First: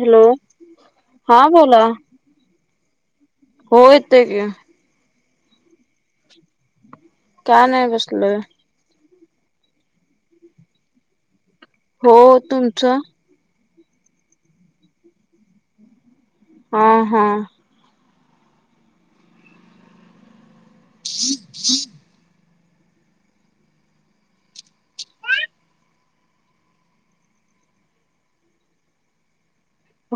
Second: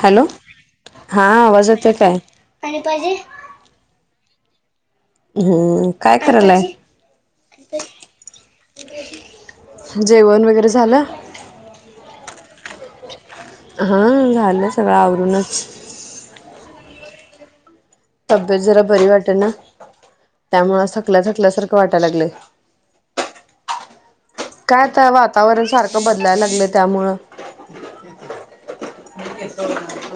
Hello, हां हा आवाज बोला येतोय काय? पाणी पाहिजे? हो येतंय की. हंम्म, काय करायलाय? काय नाही बसलोय. जेवण वगैरे झालं? हो, तुमचं? हां, झालं सगळं आवरूनच. हां, हां. तब्येत जरा बरी वाटेल ना. त्यामुळं थकल्या-थकल्यासारखं वाटायला लागलंय. काय तर, वातावरण सारखं बदलायला लागलं त्यामुळं.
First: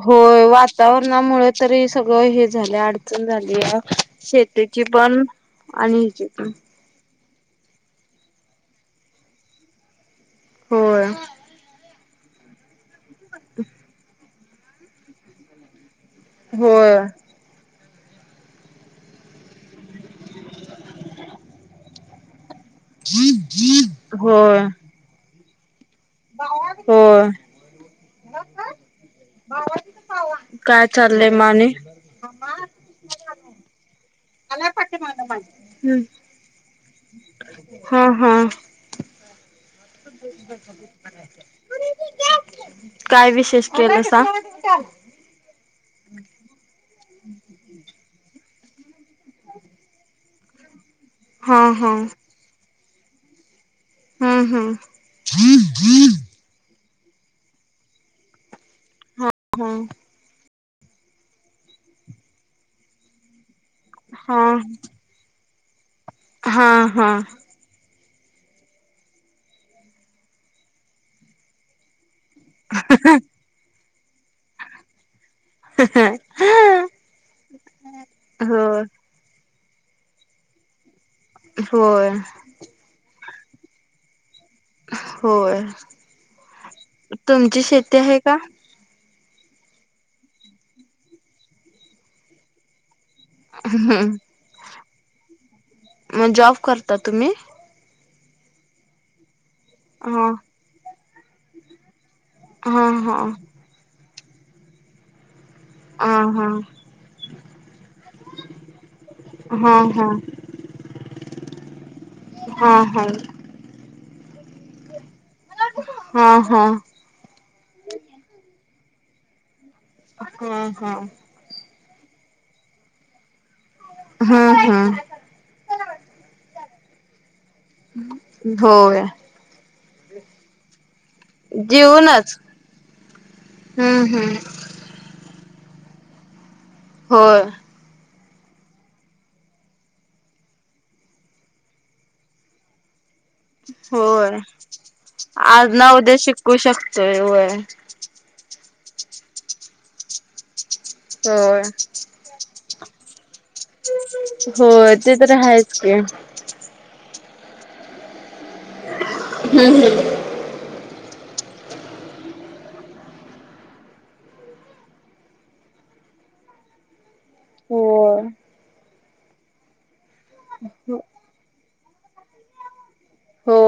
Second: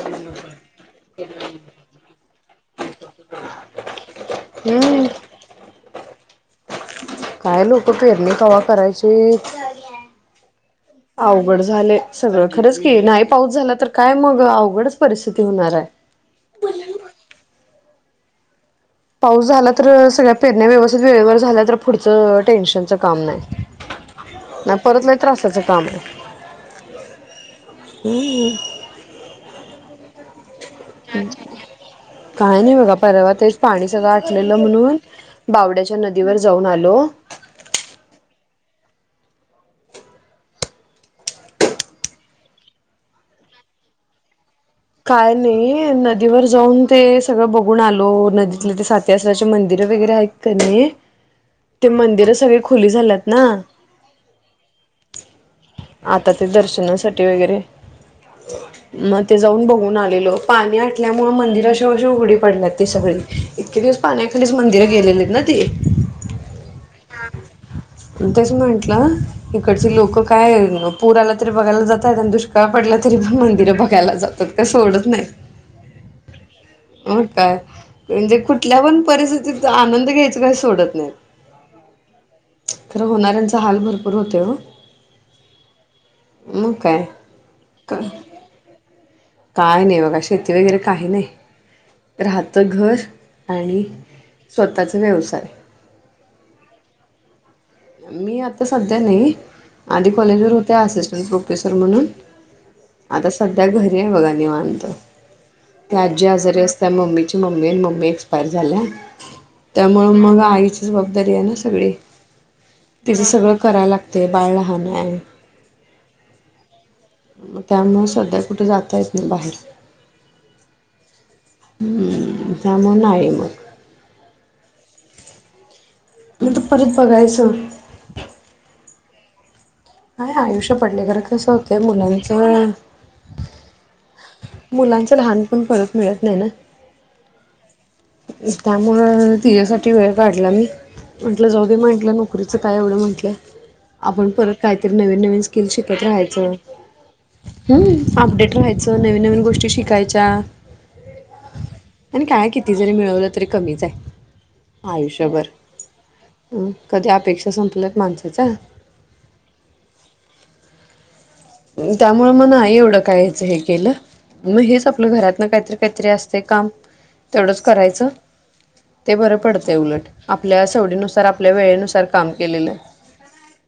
होय, वातावरणामुळे तरी सगळं हे. झालंय, अड झालीया, शेतीची हम्म पण आणिनज [unintelligible] काय लोक पेरणी कवा करायची? होय अवघड झालंय. सगळं खरंच की नाही पाऊस झाला तर काय मग? अवघडच परिस्थिती होणार आहे. होय. पाऊस झाला तर सगळ्या पेरण्या व्यवस्थित वेळेवर झाल्या तर पुढचं. टेन्शनचं काम नाही, होय अन परत असा असाय. काम. होय. काय चाललंय म आणि काही नाही बघा, परवा तेच पाणी सगळं ले म्हणून बावड्याच्या नदीवर जाऊन आलो. ह काय विशेष केलसा? काय नाही. नदीवर जाऊन ते सगळं बघून आलो, नदी तिथं सातीआसराची मंदिर वगैरे हाइत क नाई हा ते हा मंदिर सगळी खू खुली झालात ना? हू हू. पटे वगैरे मग जाऊन हा बघून आलेलो. पाणी आटल्यामुळे मंदिर आशी उघडी पडल्या तशी पणं. इतके दिवस हा पाण्याखालीच मंदिर गेलेलेत ना? [inaudible] हा, हा. तेच म्हंटलं, इकडचे लोक काय पूराला तरी बघायला जात त्यात आणि दुष्काळ पडला तरी पणं मंदिरं बघायला जात ते सोडत नाहीत, हा मंग काय म्हणजे कुठल्या हो पण परी तिथ आनंद घ्यायचं काही सोडत नाहीत. होय. तर हाल भरपूर होतंय हो होय, मग काय तुमची शेती हाय का? काय नाही बघा, शेती वगैरे काही नाही, राहतं घर आणि हम्म, स्वतःचा व्यवसाय मग जॉब करता तुम्ही? मी आता सध्या नाही. आधी हा कॉलेजवर होते असिस्ट प्रोफेसर म्हणून हा हा आता सध्या घरी हाय बघा. निवांत. त्या हा आज्जी आजारी हा असताना मम्मीची मम्मे न मला एक्सपायर झाल्या, हा हा त्यामुळे मग आईची जबाबदारी हाय ना. सगळी. हा हा तिचं सगळं करायला लाग - - तयं बाळ लहान हाय. हा मग त्यामुळ सध्या कुठे जा तायेत नाही बाहेर - - हा हा. हं त्यामुळे नाही मग. हा हा. नंतर परत बघायचं. होय. हाय आयुष्य पडलंय खरं कसं होतय जीवनच मुलांचं - हम्म हम्म - मुलांचं लहान पण परत मिळत नाही ना? होय. त्यामुळं तिझ्यासाठी वेळ काढला मी म्हंटलं जाऊदे म्हटलं नोकरीच काय एवढं म्हंटलं. होय. स्किल आज न शिकत उद्या राहायचं शिकू शकतोय होय. तर नवीन नवीन गोष्टी शिकायच्या. होय ती जरी मिळवलं तरी कमीच आहे होय ते तर आयुष्यभर हायच की हम्म कधी अपेक्षा संपल्यात माणसाच्या हम्म हम् त्यामुळे मग नाही एवढं कायच हे केलं मग हेच आपलं घरातन काहीतरी काहीतरी असतंय काम तेवढंच करायचं होय ते बरं पडतंय उलट आपल्या सवडीनुसार आपल्या वेळेनुसार काम केलेलं. हो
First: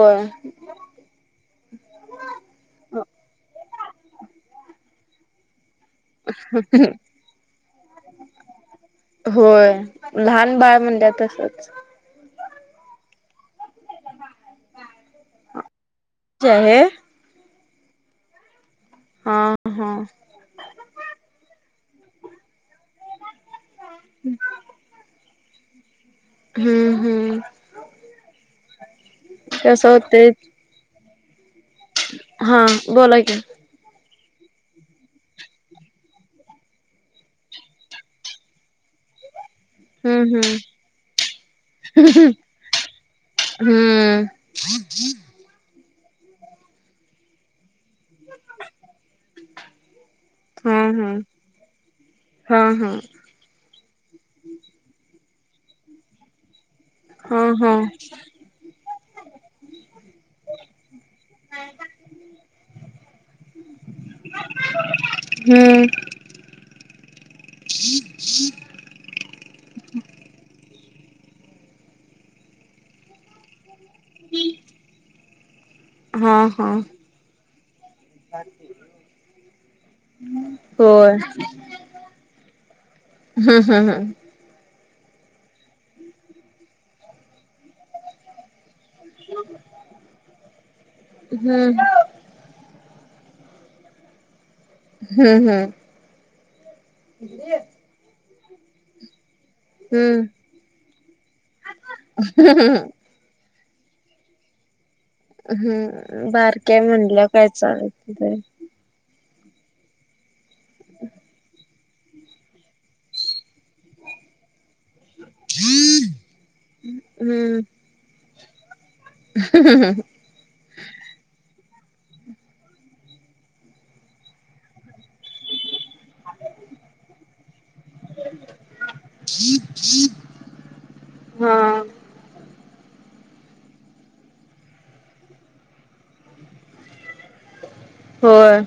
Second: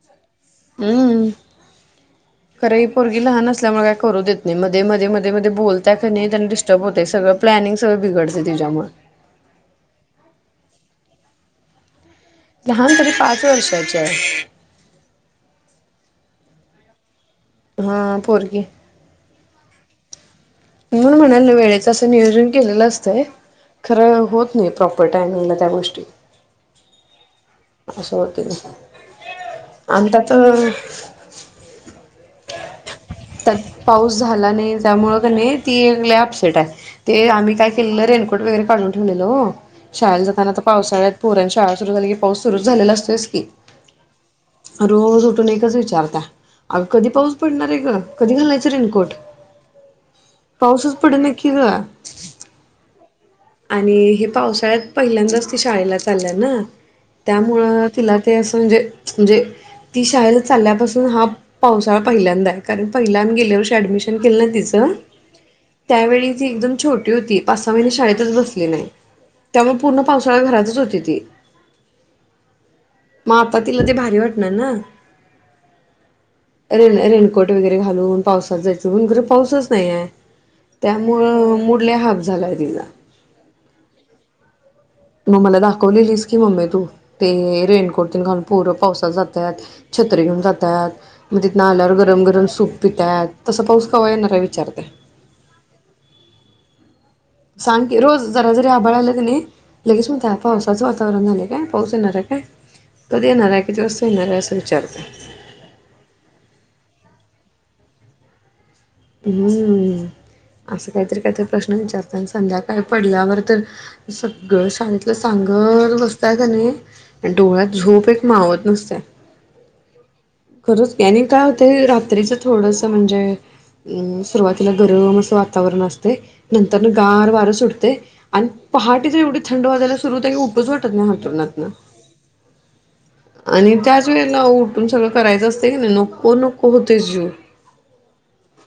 हम्म खरं ही पोरगी लहान असल्यामुळे काही करू देत नाही मध्ये मध्ये मध्ये मध्ये बोल त्या [inaudible] डस्टर्ब होतंय सगळं प्लानिंग सगळं बिघडतंय तिच्यामुळे होय लहान बाळ म्हणल्यावर तसच लहान तरी पाच वर्षाची हाय [inaudible] हा पोरगी ह ह म्हणून म्हणाल ना वेळेचं असं नियोजन केलेलं असतंय खरं होत नाही प्रॉपर टाइमिंगला त्या गोष्टी हम्म हम्म असं होतंय कसं ना होते [unintelligible] हां त्यात पाऊस झाला नाही त्यामुळं कि नाय ती लय अपसेट हाय ते आम्ही काय केलेलं रेनकोट वगैरे काढून ठेवलेलं हो शाळंला हम्म जाताना आता पावसाळ्यात पोरांची शाळा सुरू झाली की पाऊस सुरूच झालेला असतोयस की, हम्म रोज उठून एकच विचारता, अगं कधी पाऊस पडणार आहे ग? कधी घालायचा रेनकोट? पाऊसच पडे ना की गं. हां हां आणि हे पावसाळ्यात, पहिल्यांदाच ते शाळेला चाललाय नां. हा हा हा त्यामुळं तिला ते असं म्हणजे म्हणजे ती शाळेला चालल्यापासून, हा पावसाळा पहिल्यांदा आहे कारण पहिल्यान गेल्या वर्षी ॲडमिशन केलं ना तिचं हम्म त्यावेळी ते एकदम छोटी होती, पाच सहा महिने शाळेतच बसली नाही, त्यामुळे पूर्ण पावसाळा घरातच होती ती. मग आता तिला ते भारी वाटणार ना‌? हां हांं ते घालून पावसात जायच, पण इकडे पाऊसच नाही आहे. [unintelligible] होय त्यामुळं मुडल्या हा [unintelligible] झालाय दिला हम् हम् हम तू मला दाखवलेलीस की मम्मी तू, ते रेनकोट घालून पोरं पावसात जात्यात, छत्री घेऊन जातात. मग तिथन हम्म आल्यावर गरम गरम सूप पित्यात, तसं पाऊस कवा येणार आहे विचारते. हं हं सांग की रोज जरा जरी आभळ आलं की नाही लगेच म [unintelligible] हम्म त्या पावसाच वा [unintelligible] तरना [unintelligible] का पाऊस येणार आहे काय, हम्म कधी येणार आहे? [unintelligible] येणार आहे असं विचारते हम्म बारक्या म्हणलं काय चाल [unintelligible] तिथं? हम्म, असं काहीतरी काहीतरी प्रश्न विचारताय आणि संध्याकाळी पडल्यावर तर सगळं शांत. ते सांगत बसताय का नाही, डोळ्यात झोप एक मावत नुस्ता हं हं [unintelligible] खरंच की आणि काय होतंय, रात्रीच थोडसं म्हणजे, अं सुरुवातीला गरम असं वातावरण असतंय, नंतर नं गार वार सुटतंय आणि पहाटेचं एवढं थंड वाजायला सुरु होतय की उपज [unintelligible] [unintelligible] हा हंत्रुणातनं आणि त्याच वेळेला उठून सगळं करायचं असते की नाही, नको नको होतय जीव होय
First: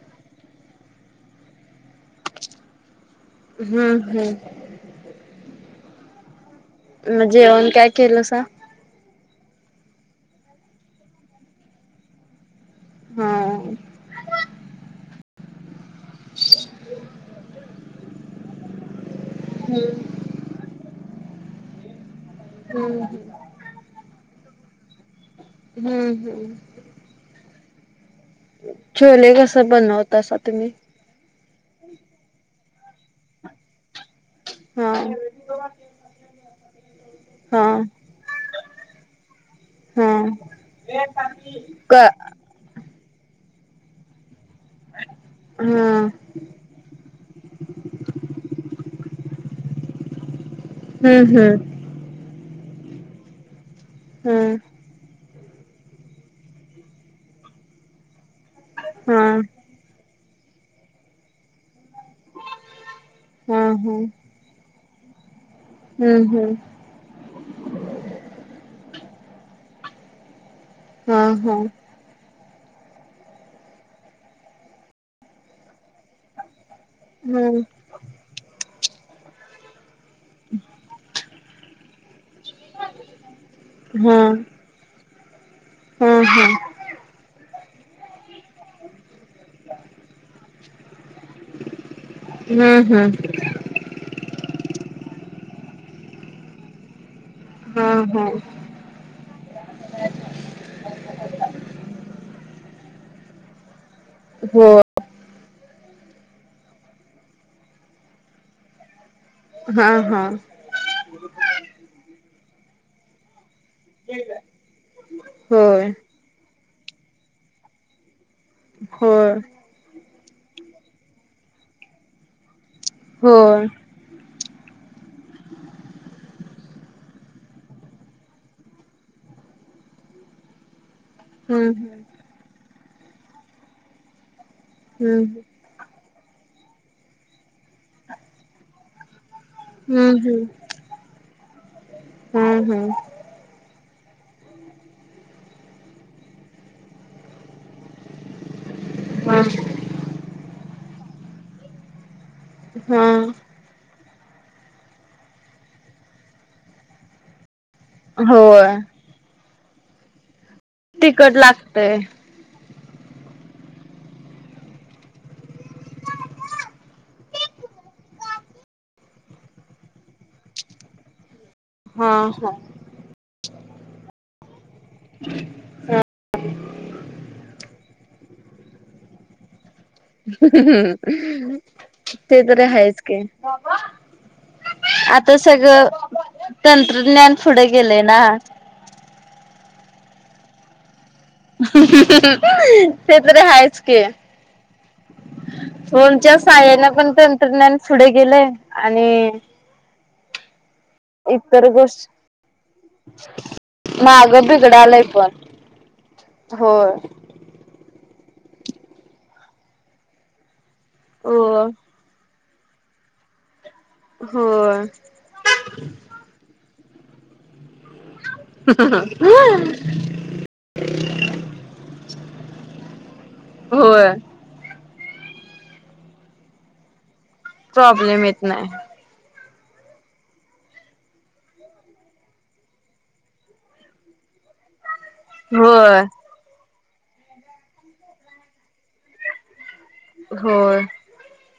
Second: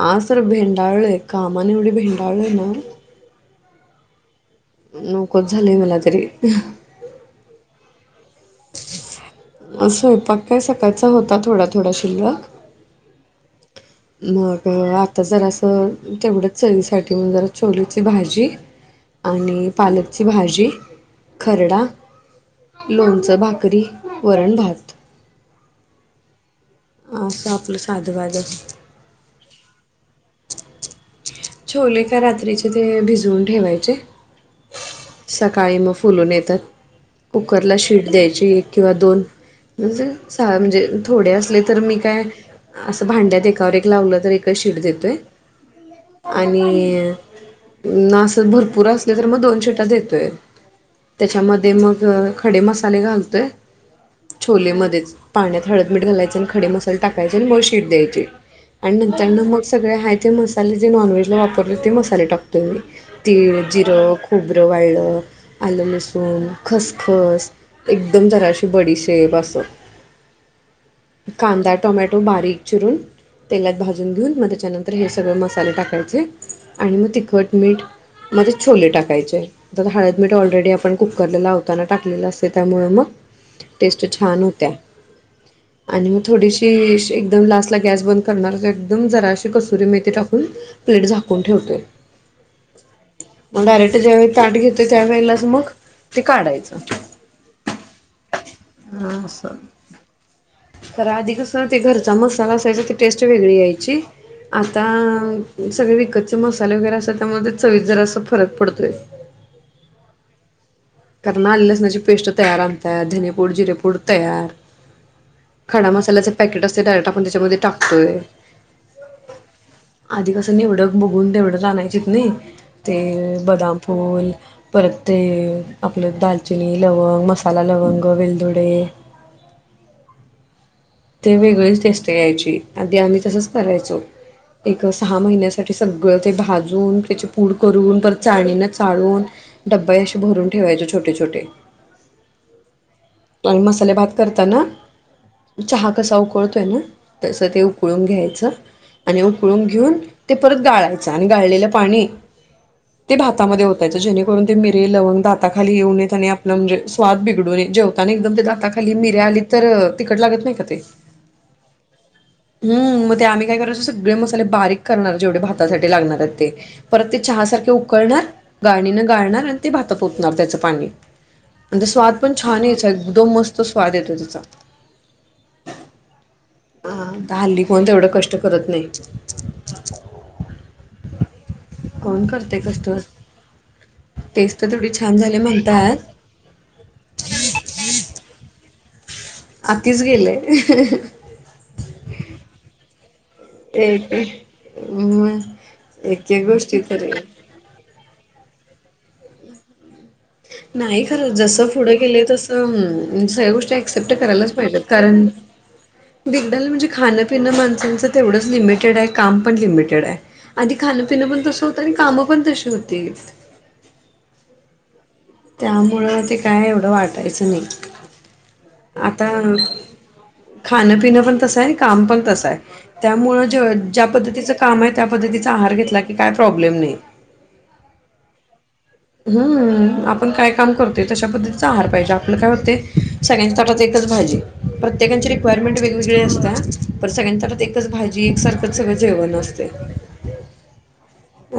हां सर भेंडाळय, कामानं एवढी भेंडाळय ना हं हम्म नकोच झालय मला तरी, [unintelligible] मं जेवन काय केलं सा? स्वयंपाक काय सकाळचा होता थोडा थोडा शिल्लक. हा मग आता जरासं तेवढं चवीसाठी जरा छोलेची भाजी आणि हम्म पालकची भाजी खरडा हम्म लोण भाकरी वरण भात. हम्म हम्म अ स आपलं साद बाद छोले कस बनवतासा तुम्ही? छोले का रात्रीचे ते भिजवून ठेवायचे हा सकाळी मग फुलून येतात हा कुकरला शीट द्यायची एक किंवा दोन म्हज हा म्हणजे थोडे असले तर मी का काय? असं भांड्यात एकावर एक लावलं तर एकच शीट देतोय. हा आणि न असं भरपूर असल तर मग दोन शीटा देतोय. हम्म त्याच्यामध्ये हम्म मग खडे मसाले घालतोय हम्म छोले मध्येच पाण्यात हळद मीठ घालायच आणि खडे मसाले टाकायचे आणि मग शिट द्यायची. आणि हा नंतर न मग सगळे हाय ते मसाले जे नॉन व्हेजला वापरतोय ते मसाले टाकतो मी. हा तीळ हा जिरं खोबरं वाळलं आलं हम्म लसूण हम्म खसखस एकदम जराशी बडीशेप असं. हा हा कांदा टोमॅटो बारीक चिरून तेलात भाजून घेऊन मग त्याच्यानंतर हे सगळें मसाले टाकायचे. आणि मग तिखट हम्म मीठ लगेच छोले टाकायचे तर हळद मीठ ऑलरेडी आपण कुकरला लावताना टाकलेलं असतय त्यामुळं मग टेस्ट हा छान होत्या. आणि हा मग हा थोडीशी एकदम लास्ट ला गॅस बंद करणार तर एकदम जराशी कसुरी मेथी टाकून प्लेट झाकून ठेवतोय. हम्म मग डायरेक्ट ज्यावेळी हम्म. ताट घेतोय त्या वेळेलाच मग ते काढायचं. हा हा. हा अस तर आधी कस ते घरचा मसाला असायचा. ते टेस्ट वेगळी यायची हो आता सगळे विकतचे मसाले वगैरे असात त्यामध्ये चवीत जरासा फरक पडतोय. हा हा. कारण आल लसणाची पेस्ट तयार आणत्यात. धनेपूड जिरेपूड तयार होय खडा मसाल्याचे पॅकेट असतय. डायरेक्ट आपण त्याच्यामध्ये टाकतोय. होय आधी कसं निवड बघून तेवडं आणायचीत नाही. ते होय बदाम पूल परत ते आपलं दालचिनी लवंग मसाला लवंग वेलदुडे ते हम्म वेगळीच टेस्ट या्यायची आधी आम्ही तसंच करायचो. एक सहा हम्म महिन्यासाठी सग् सगळं ते भाजून त्याची पूड करून परत चाळणीन चाळून डब्बा हम्म असे भरून ठेवायचे छोटे छोटे हम्म हम्म मसाले भात करताना. चहा कसा उकळतोय ना तसं ते उकळून घ्यायचं. आणि उकळून हम्म घेऊन ते परत गाळायचं. आणि गाळलेलं पाणी हा ते भातामध्ये होतायचं. जेणेकरून ते मिरी लवंग दाताखाली येऊनेत आणि आपलं म्हणजे स्वाद बिघडू नयेत. जेवताना हा एकदम ते दाता होय खाली मिर्या आली तर तिकट ला नाही का [unintelligible] तिकट लागतय. हम् मग ते आम्ही काय करणार सगळे मसाले बारीक करणार जेवढे भातासाठी लागणार आहेत ते परत ते चहा सारखे उकळणार गाळणीने गाळणार आणि ते भात फोतणार त्याचं पाणी. आणि हा स्वाद पण हा छान यायचा एकदम मस्त. तो स्वाद येतो तेचा. हा हल्ली कोण ते एवढं कष्ट करत नाही. कोण ते करते तरी कष्ट हायच की टेस्ट तर तेवढी छान आता झाली सगळं म्हणतात तंत्रज्ञान पुढे गेलंय ना. आतीच गेलंय. ते तरी आहेच की. एक म. एक ओणच्या एक गोष्टी साहेनन तरी पण तंत्रज्ञान पुढे गेलेय. आणि. नाही खरं जसं इतर पुढं गेले गोष्ट तसं सगळ्या गोष्टी अऍक्सेप्ट माग करायलाच पाहिजात बिघडालय कारण पण. बिगडल म्हणजे होय. खाणपिणं माणसच. तेवढंच लिमिटेड आहे काम पण लिमिटेड आहे. आधी खांण पिंण पण तसं हो. होतं आणि काय. [unintelligible] तशी होतीत. होय. त्यामुळं ते काय. बरं वाटायचं नाही. आता खाण पिणं पण तसं आहे आणि काम पण तसं आहे त्यामु ज्या होय पद्धतीचं काम आहे. त्या पद्धतीचा आहार घेतला की काय प्रॉब्लेम नाही. प्रॉब्लेम येत नाही. हम्म आपण काय काम करतोय तशा पद्धतीचा आहार पाहिजे आपलं काय होते सगळ्यांच्या तटात एकच भाजी. प्रत्येकांची रिक्वायरमेंट होय वेगवेगळे असत्या. पण सगळ्यांंतत एकच भाजी एक सारखंच सगळं जेवण असतंय. होय.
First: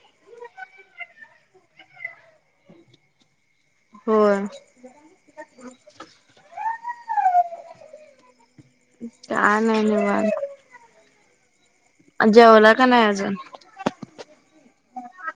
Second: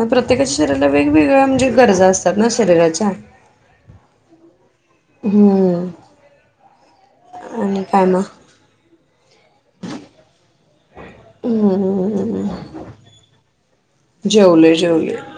प्रत्येकाच्या शरीराला वगवेगळ्या म्हणजे गरजा असतात. [unintelligible] शरीराच्या होय. हम्म आणि काय मग धन्यवाद. हम्म् नाही अजून? जेवले जेवले.